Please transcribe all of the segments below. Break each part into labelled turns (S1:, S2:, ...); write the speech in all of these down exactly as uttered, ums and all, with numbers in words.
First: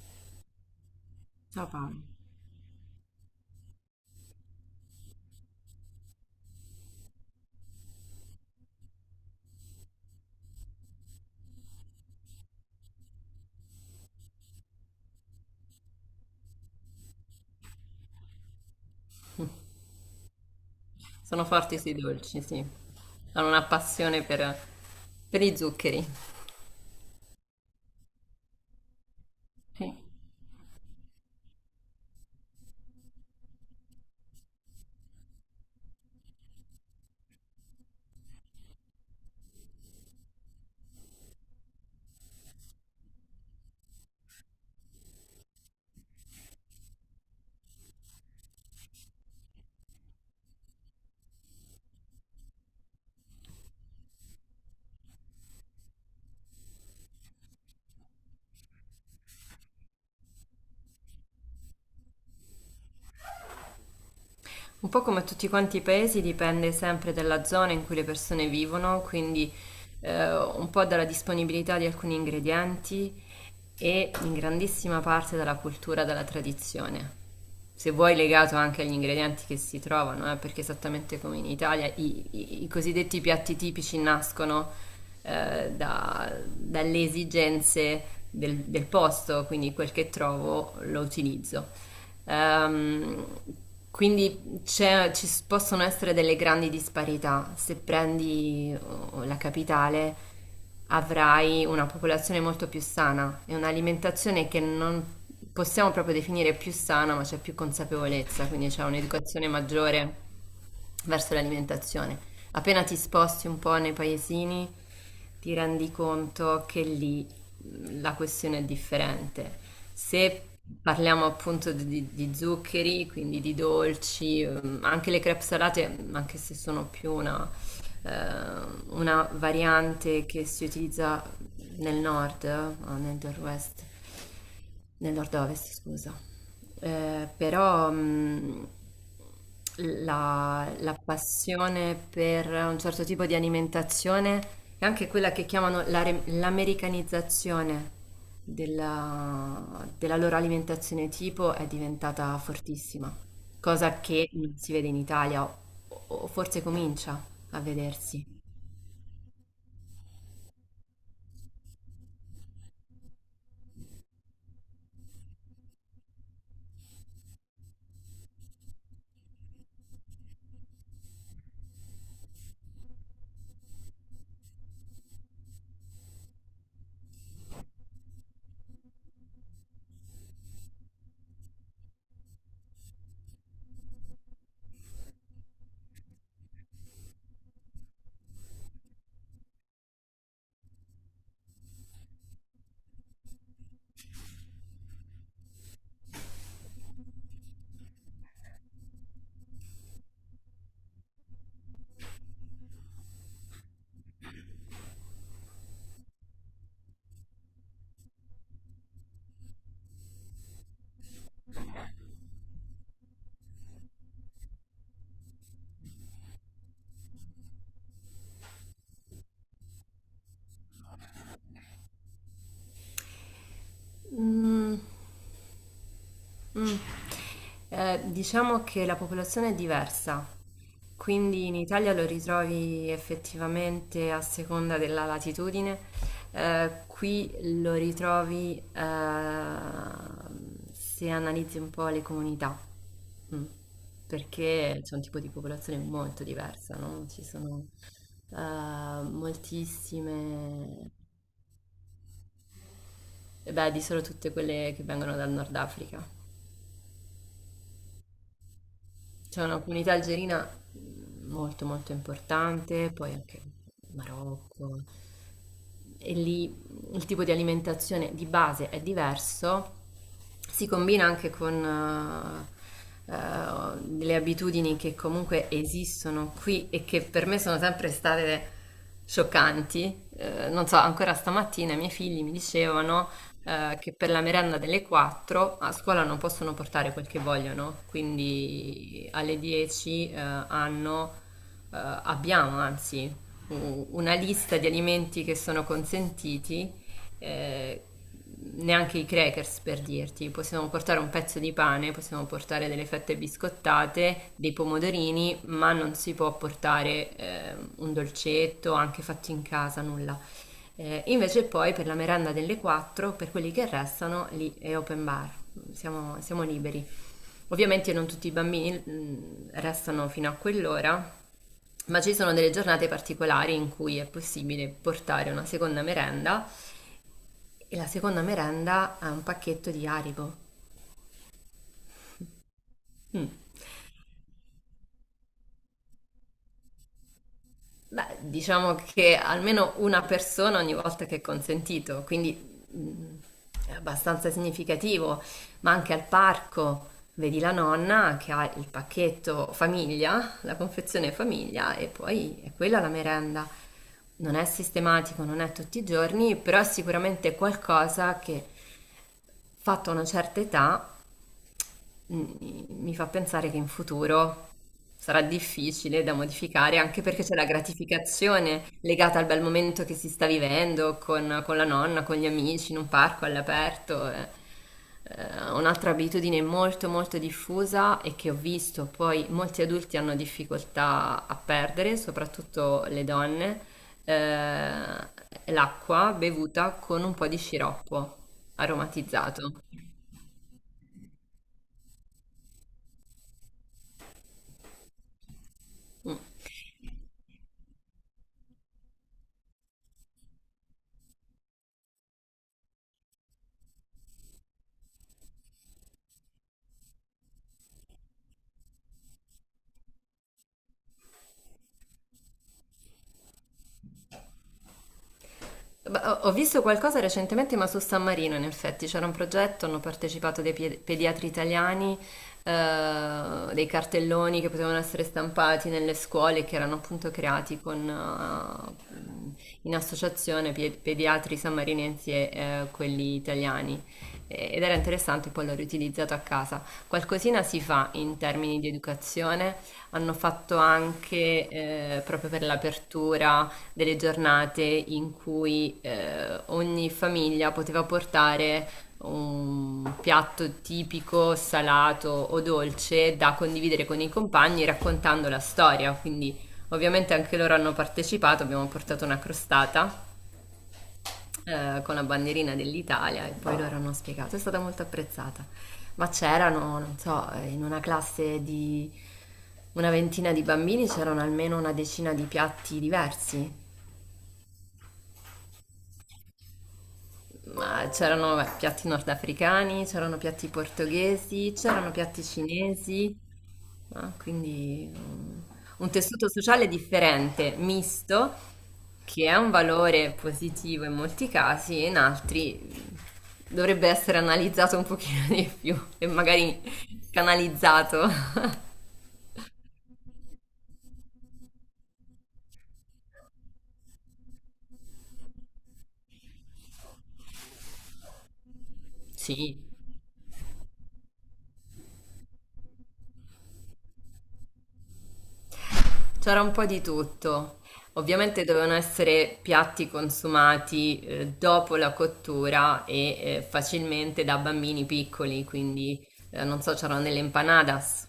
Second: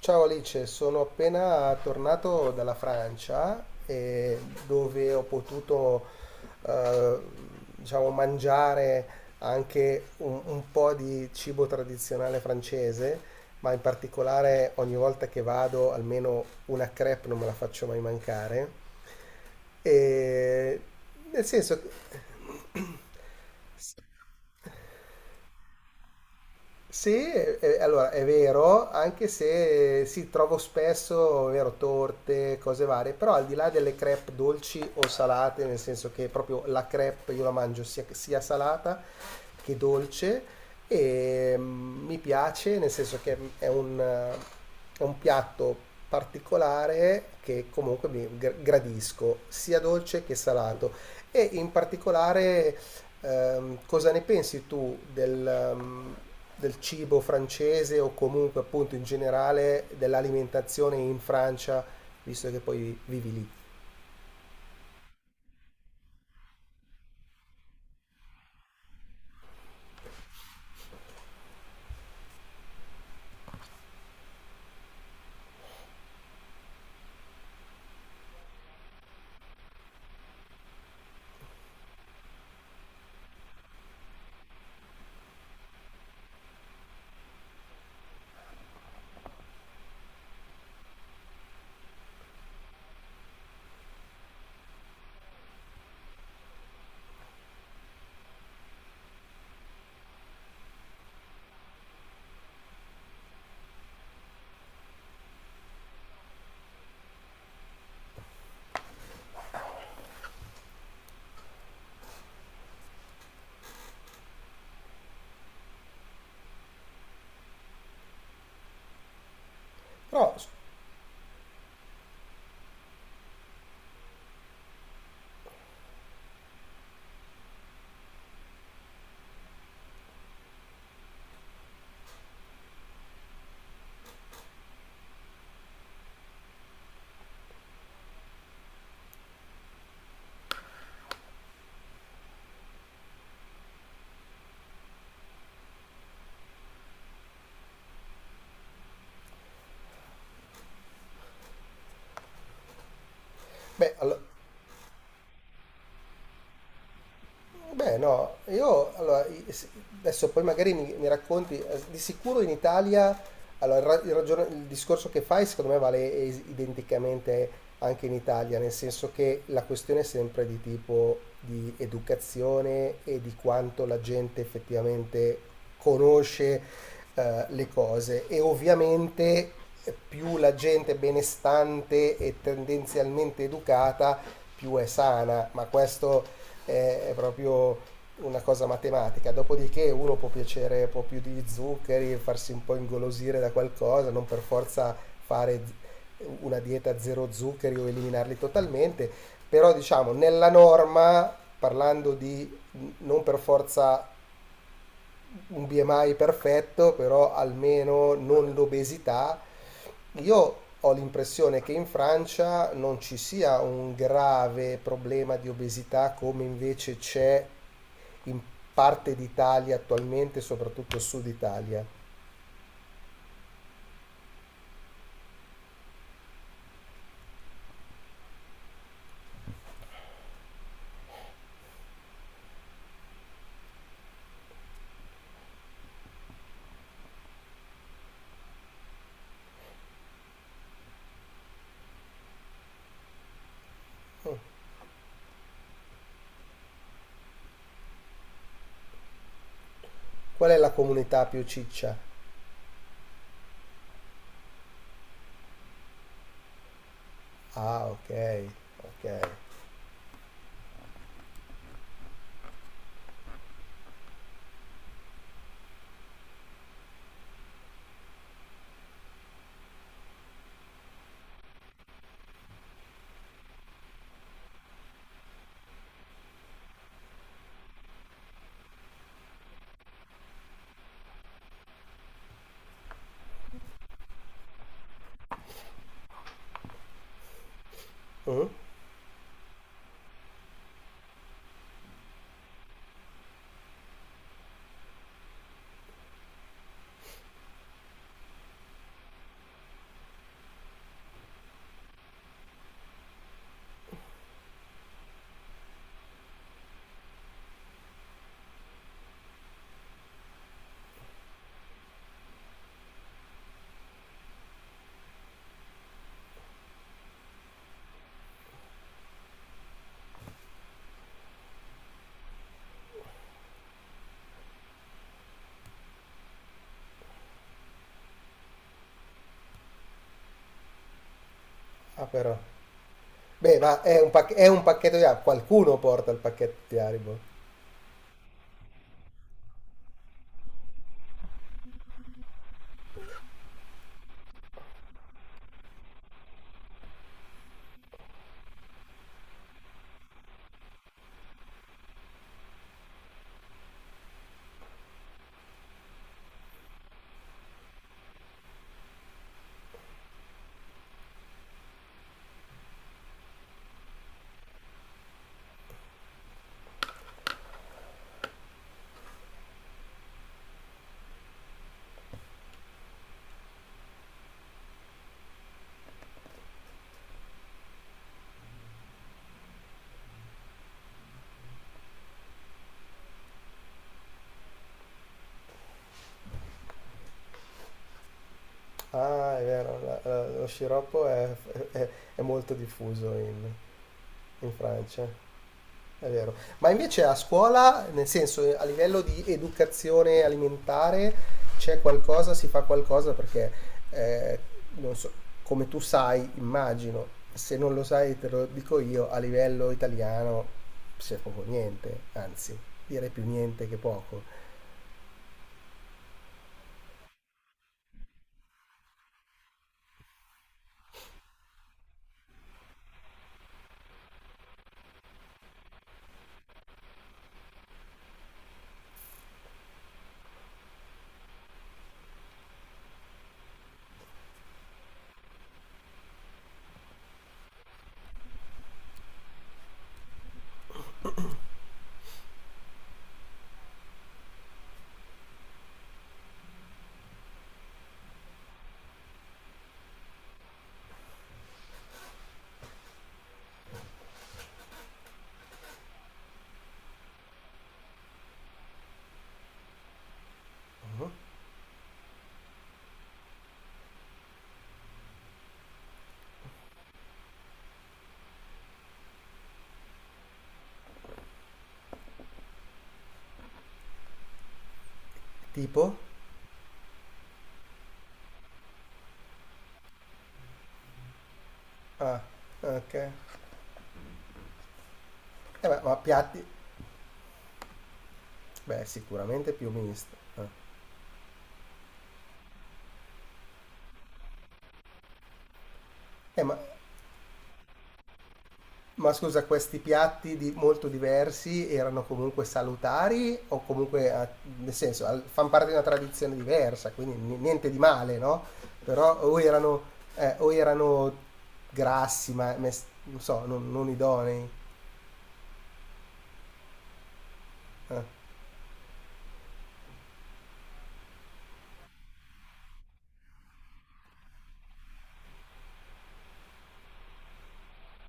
S1: Ciao Alice, sono appena tornato dalla Francia e dove ho potuto eh, diciamo, mangiare anche un, un po' di cibo tradizionale francese, ma in particolare ogni volta che vado almeno una crepe non me la faccio mai mancare. E nel
S2: Sono forti
S1: senso,
S2: sui dolci, sì. Hanno una passione a zuccheri.
S1: sì, eh, allora è vero, anche se si trovo spesso, è vero, torte, cose varie, però al di là delle crepe dolci o salate, nel senso che proprio la crepe io la mangio sia, sia salata che dolce e mm, mi piace, nel senso che è un, eh, è un piatto particolare che comunque mi gr- gradisco, sia dolce che salato e in particolare. Ehm, cosa ne pensi tu del, ehm, del cibo francese o comunque appunto in generale dell'alimentazione in Francia, visto che poi vivi lì?
S2: Un po' come tutti quanti i paesi, dipende sempre dalla zona in cui le persone vivono, quindi eh, un po' dalla disponibilità di alcuni ingredienti e in grandissima parte dalla cultura, dalla tradizione. Se vuoi legato anche agli ingredienti che si trovano, eh, perché esattamente come in Italia i, i- i cosiddetti piatti tipici nascono eh, da- dalle esigenze del, del posto, quindi quel che trovo lo utilizzo. Ehm, quindi c'è- ci s- possono essere delle grandi disparità. Se prendi oh, la capitale, avrai una popolazione molto più sana e un'alimentazione che non possiamo proprio definire più sana, ma c'è più consapevolezza, quindi c'è un'educazione maggiore verso l'alimentazione. Appena ti sposti un po' nei paesini, ti rendi conto che lì mm, la questione è differente.
S1: Però
S2: Se
S1: s-
S2: parliamo appunto di, di zuccheri, quindi di dolci, ehm, anche le crepe salate, anche se sono più una eh, una variante che si utilizza nel nord, eh, o nel nord-west nel nord-ovest, scusa. Eh, però mh, La, la passione per un certo tipo di alimentazione è anche quella che chiamano la re- l'americanizzazione della, della loro alimentazione tipo è diventata fortissima,
S1: Beh,
S2: cosa
S1: allo-
S2: che non si vede in Italia, o, o forse comincia a
S1: Beh, no,
S2: vedersi.
S1: io allora, i- s- adesso poi magari mi, mi racconti, eh, di sicuro in Italia, allora, il, ra- il ragion- il discorso che fai secondo me vale es- identicamente anche in Italia, nel senso che la questione è sempre di tipo di educazione e di quanto la gente effettivamente conosce, eh, le cose e ovviamente, eh, più la gente è benestante e tendenzialmente educata, più è sana, ma questo è, è proprio una cosa matematica, dopodiché uno può piacere un po' più di zuccheri, farsi un po' ingolosire da qualcosa, non per forza fare z- una dieta zero zuccheri o eliminarli totalmente, però diciamo nella norma, parlando di mh, non per forza un B M I perfetto, però almeno non l'obesità. Io ho l'impressione che in Francia non ci sia un grave problema di obesità come invece c'è in parte d'Italia attualmente, soprattutto sud Italia.
S2: Mm, mm. Eh, diciamo che la popolazione è diversa, quindi in Italia lo ritrovi effettivamente a seconda della latitudine. Eh, qui lo ritrovi, eh, se analizzi un po' le comunità, mm, perché c'è un tipo di popolazione molto diversa, no? Ci sono, eh,
S1: Qual è la
S2: moltissime,
S1: comunità più ciccia?
S2: eh, beh, di solo tutte quelle che vengono dal Nord Africa.
S1: Ah, ok, ok.
S2: C'è una comunità algerina molto molto importante, poi anche Marocco. E lì il tipo di alimentazione di base è diverso, si combina anche con eh, eh, delle abitudini che comunque esistono qui e che per me sono sempre state scioccanti. Eh, non so, ancora stamattina i miei figli mi dicevano eh, che per la merenda delle quattro a scuola non possono portare quel che vogliono,
S1: Mm?
S2: quindi alle dieci, eh, hanno, eh, abbiamo anzi u- una lista di alimenti che sono consentiti, eh, neanche i crackers per dirti, possiamo portare un pezzo di pane, possiamo portare delle fette biscottate, dei pomodorini, ma non si può portare eh, un dolcetto, anche fatto in casa, nulla. Eh, invece poi per la merenda delle quattro, per quelli che restano, lì è open bar, siamo, siamo liberi. Ovviamente non tutti i bambini, mm, restano fino a quell'ora, ma ci sono delle giornate particolari in cui è possibile portare una seconda merenda e la seconda merenda è un pacchetto di Haribo.
S1: Ah, però.
S2: Mm.
S1: Beh, ma è un, pac- è un pacchetto di Haribo. Qualcuno porta il pacchetto di Haribo.
S2: Beh, diciamo che almeno una persona ogni volta che è consentito, quindi mh, è abbastanza significativo, ma anche al parco vedi la nonna che ha il pacchetto famiglia, la confezione famiglia e poi è quella la merenda. Non è sistematico, non è tutti i giorni, però è sicuramente qualcosa che fatta una certa età mi fa pensare che in futuro sarà difficile da modificare, anche perché c'è la gratificazione legata al bel momento che si sta vivendo con, con la nonna, con gli amici, in un parco all'aperto. Eh. Eh, un'altra abitudine molto molto diffusa e che ho visto poi molti adulti hanno difficoltà a perdere, soprattutto le donne, eh, l'acqua bevuta con un po' di sciroppo
S1: Ah, è
S2: aromatizzato.
S1: vero, la- la- lo sciroppo è, è- è molto diffuso in, in Francia. È
S2: Mm.
S1: vero. Ma invece a scuola, nel senso, eh, a livello di educazione alimentare, c'è qualcosa, si fa qualcosa perché, eh, non so, come tu sai, immagino, se non lo sai te lo dico io, a livello italiano c'è poco niente, anzi, direi più niente che poco.
S2: Beh, Ho ho visto qualcosa recentemente, ma su San Marino, in effetti, c'era un progetto, hanno partecipato dei pie- pediatri italiani, eh, dei cartelloni che potevano essere stampati nelle scuole, che erano appunto creati con, eh, in associazione pie- pediatri sammarinensi e, eh, quelli italiani. E- Ed era interessante, poi l'ho riutilizzato a casa. Qualcosina si fa in termini di educazione, hanno fatto anche, eh, proprio per l'apertura delle giornate in cui, eh, ogni famiglia poteva portare un piatto tipico, salato o dolce da condividere con i compagni raccontando la storia. Quindi ovviamente anche loro hanno partecipato, abbiamo portato una crostata
S1: Mhm.
S2: eh, con la bandierina dell'Italia e poi loro hanno spiegato, è stata molto apprezzata. Ma c'erano, non so, eh, in una classe di una ventina di bambini c'erano almeno una decina di piatti diversi.
S1: Tipo?
S2: Ma c'erano, beh, piatti nordafricani, c'erano piatti portoghesi, c'erano
S1: Ah,
S2: piatti
S1: ok.
S2: cinesi, ah, quindi um,
S1: Eh, ma,
S2: un
S1: ma
S2: tessuto
S1: piatti?
S2: sociale differente, misto,
S1: Beh,
S2: che è un
S1: sicuramente più
S2: valore
S1: misto. Ah.
S2: positivo in molti casi e in altri dovrebbe essere analizzato un pochino di più e
S1: Eh, ma
S2: magari canalizzato.
S1: ma scusa, questi piatti di- molto diversi erano comunque salutari o comunque, ah, nel senso, al- fanno parte di una tradizione diversa, quindi ni- niente di male, no? Però o
S2: Sì,
S1: erano, eh, o erano grassi, ma mes- non so, non, non idonei.
S2: c'era un po' di tutto.
S1: Eh.
S2: Ovviamente dovevano essere piatti consumati, eh, dopo la cottura e, eh, facilmente da bambini piccoli, quindi, eh, non so, c'erano delle empanadas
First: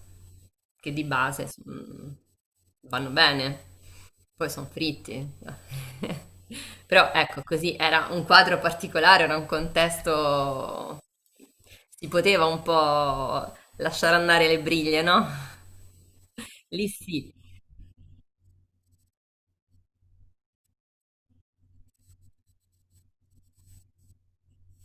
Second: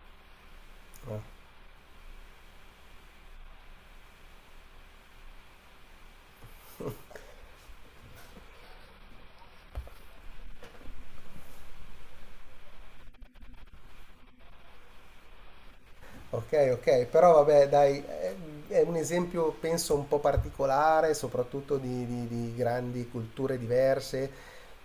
S2: che di base, mm, vanno bene, poi sono fritti. Però ecco, così era un quadro particolare, era un contesto, si poteva un po' lasciare andare le briglie, no?
S1: Ok,
S2: Lì
S1: ok, però
S2: sì.
S1: vabbè, dai, è, è un esempio penso un po' particolare, soprattutto di, di- di grandi culture diverse.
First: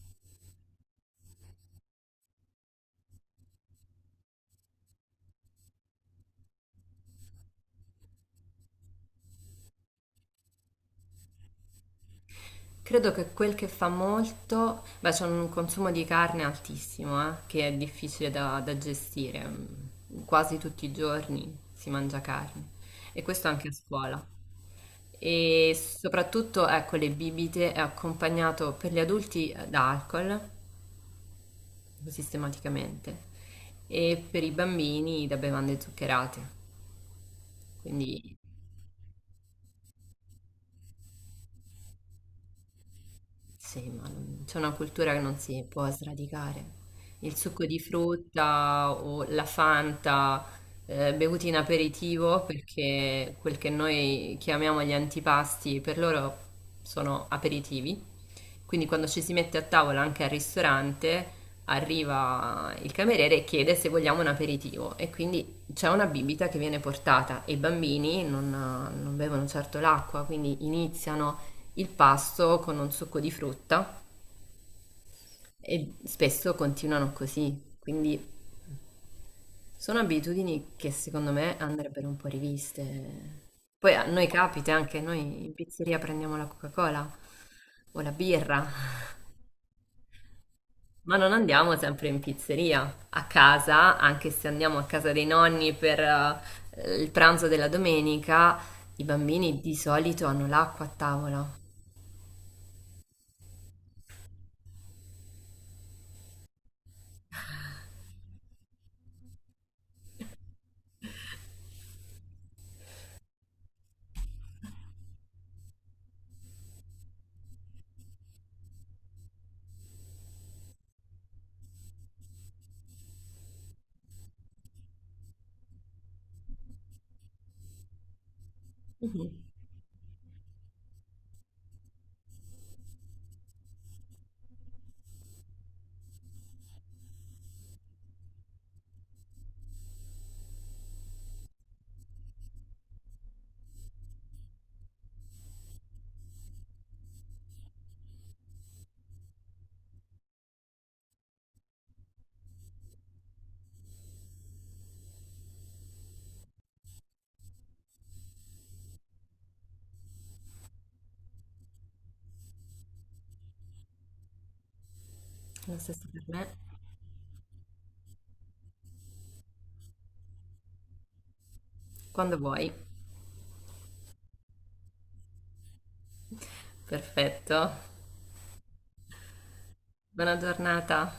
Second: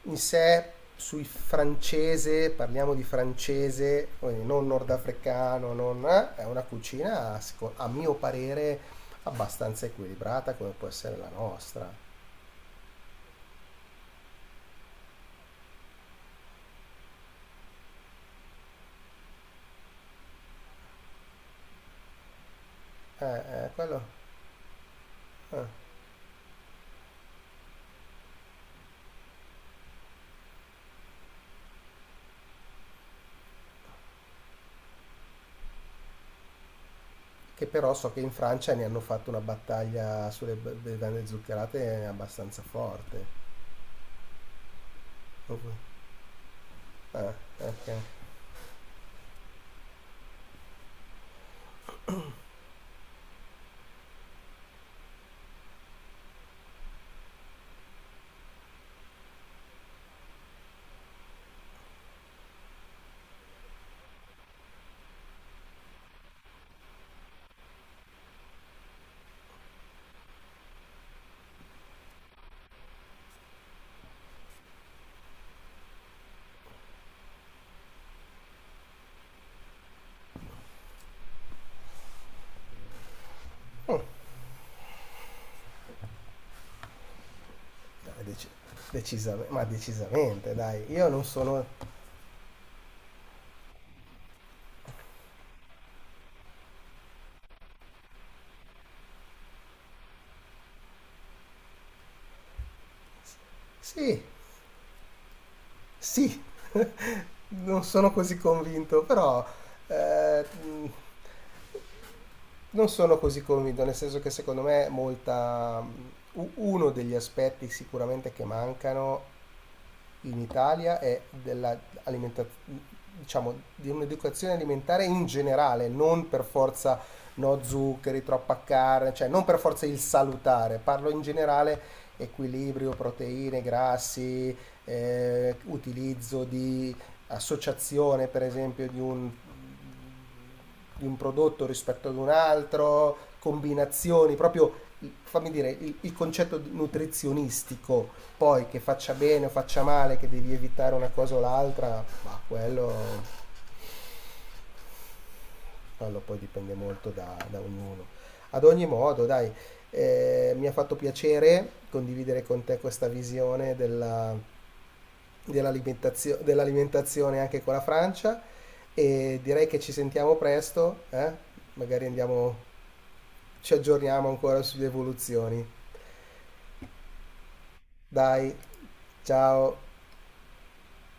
S1: In sé, sui francese, parliamo di francese, quindi non nordafricano, non, eh, è una cucina, seco- a mio parere, abbastanza equilibrata come può essere la nostra.
S2: Credo che quel che fa molto, beh, c'è un consumo di carne altissimo, eh, che è difficile da, da gestire. Mm, Quasi tutti i giorni si mangia carne e
S1: Eh,
S2: questo anche
S1: eh,
S2: a
S1: quello,
S2: scuola.
S1: eh.
S2: E soprattutto, ecco, le bibite è accompagnato per gli adulti, eh, da alcol, sistematicamente, e per i bambini da bevande zuccherate.
S1: Che però so che in
S2: Quindi
S1: Francia ne hanno fatto una battaglia sulle be- bevande zuccherate abbastanza forte.
S2: sì, ma non- c'è una cultura che non si può sradicare.
S1: Ah,
S2: Il succo di
S1: ok.
S2: frutta o la Fanta, eh, bevuti in aperitivo, perché quel che noi chiamiamo gli antipasti, per loro sono aperitivi. Quindi quando ci si mette a tavola anche al ristorante, arriva il cameriere e chiede se vogliamo un aperitivo e quindi c'è una bibita che viene portata e i bambini non, non bevono certo l'acqua, quindi iniziano il pasto con un succo di frutta e spesso continuano così. Quindi sono abitudini che secondo me andrebbero un po' riviste. Poi a noi capita anche, noi in pizzeria prendiamo la Coca-Cola o la
S1: Dai, dec-
S2: birra.
S1: decisam- ma decisamente, dai. Io
S2: Ma
S1: non
S2: non
S1: sono...
S2: andiamo sempre in pizzeria, a casa, anche se andiamo a casa dei nonni per, eh, il pranzo della domenica, i bambini di solito hanno l'acqua a tavola.
S1: Sì, sì, non sono così convinto, però eh, mh, non sono così convinto, nel senso che secondo me molta... mh, u- uno degli aspetti sicuramente che mancano in Italia è dell'alimentazione, diciamo, di un'educazione alimentare in generale, non per forza no zuccheri, troppa carne, cioè non per forza il salutare, parlo in generale equilibrio, proteine, grassi, eh, utilizzo di associazione per esempio di un di un prodotto rispetto ad un altro, combinazioni, proprio fammi dire il, il concetto nutrizionistico, poi che faccia bene o faccia male, che devi evitare una cosa o l'altra, ma quello, quello poi dipende molto da, da ognuno. Ad ogni modo, dai, eh, mi ha fatto piacere condividere con te questa visione della,
S2: Lo stesso per
S1: dell'alimentazio-
S2: me.
S1: dell'alimentazione anche con la Francia e direi che ci sentiamo presto, eh? Magari
S2: Quando
S1: andiamo
S2: vuoi.
S1: ci aggiorniamo ancora sulle evoluzioni.
S2: Perfetto.
S1: Dai, ciao!
S2: Buona giornata.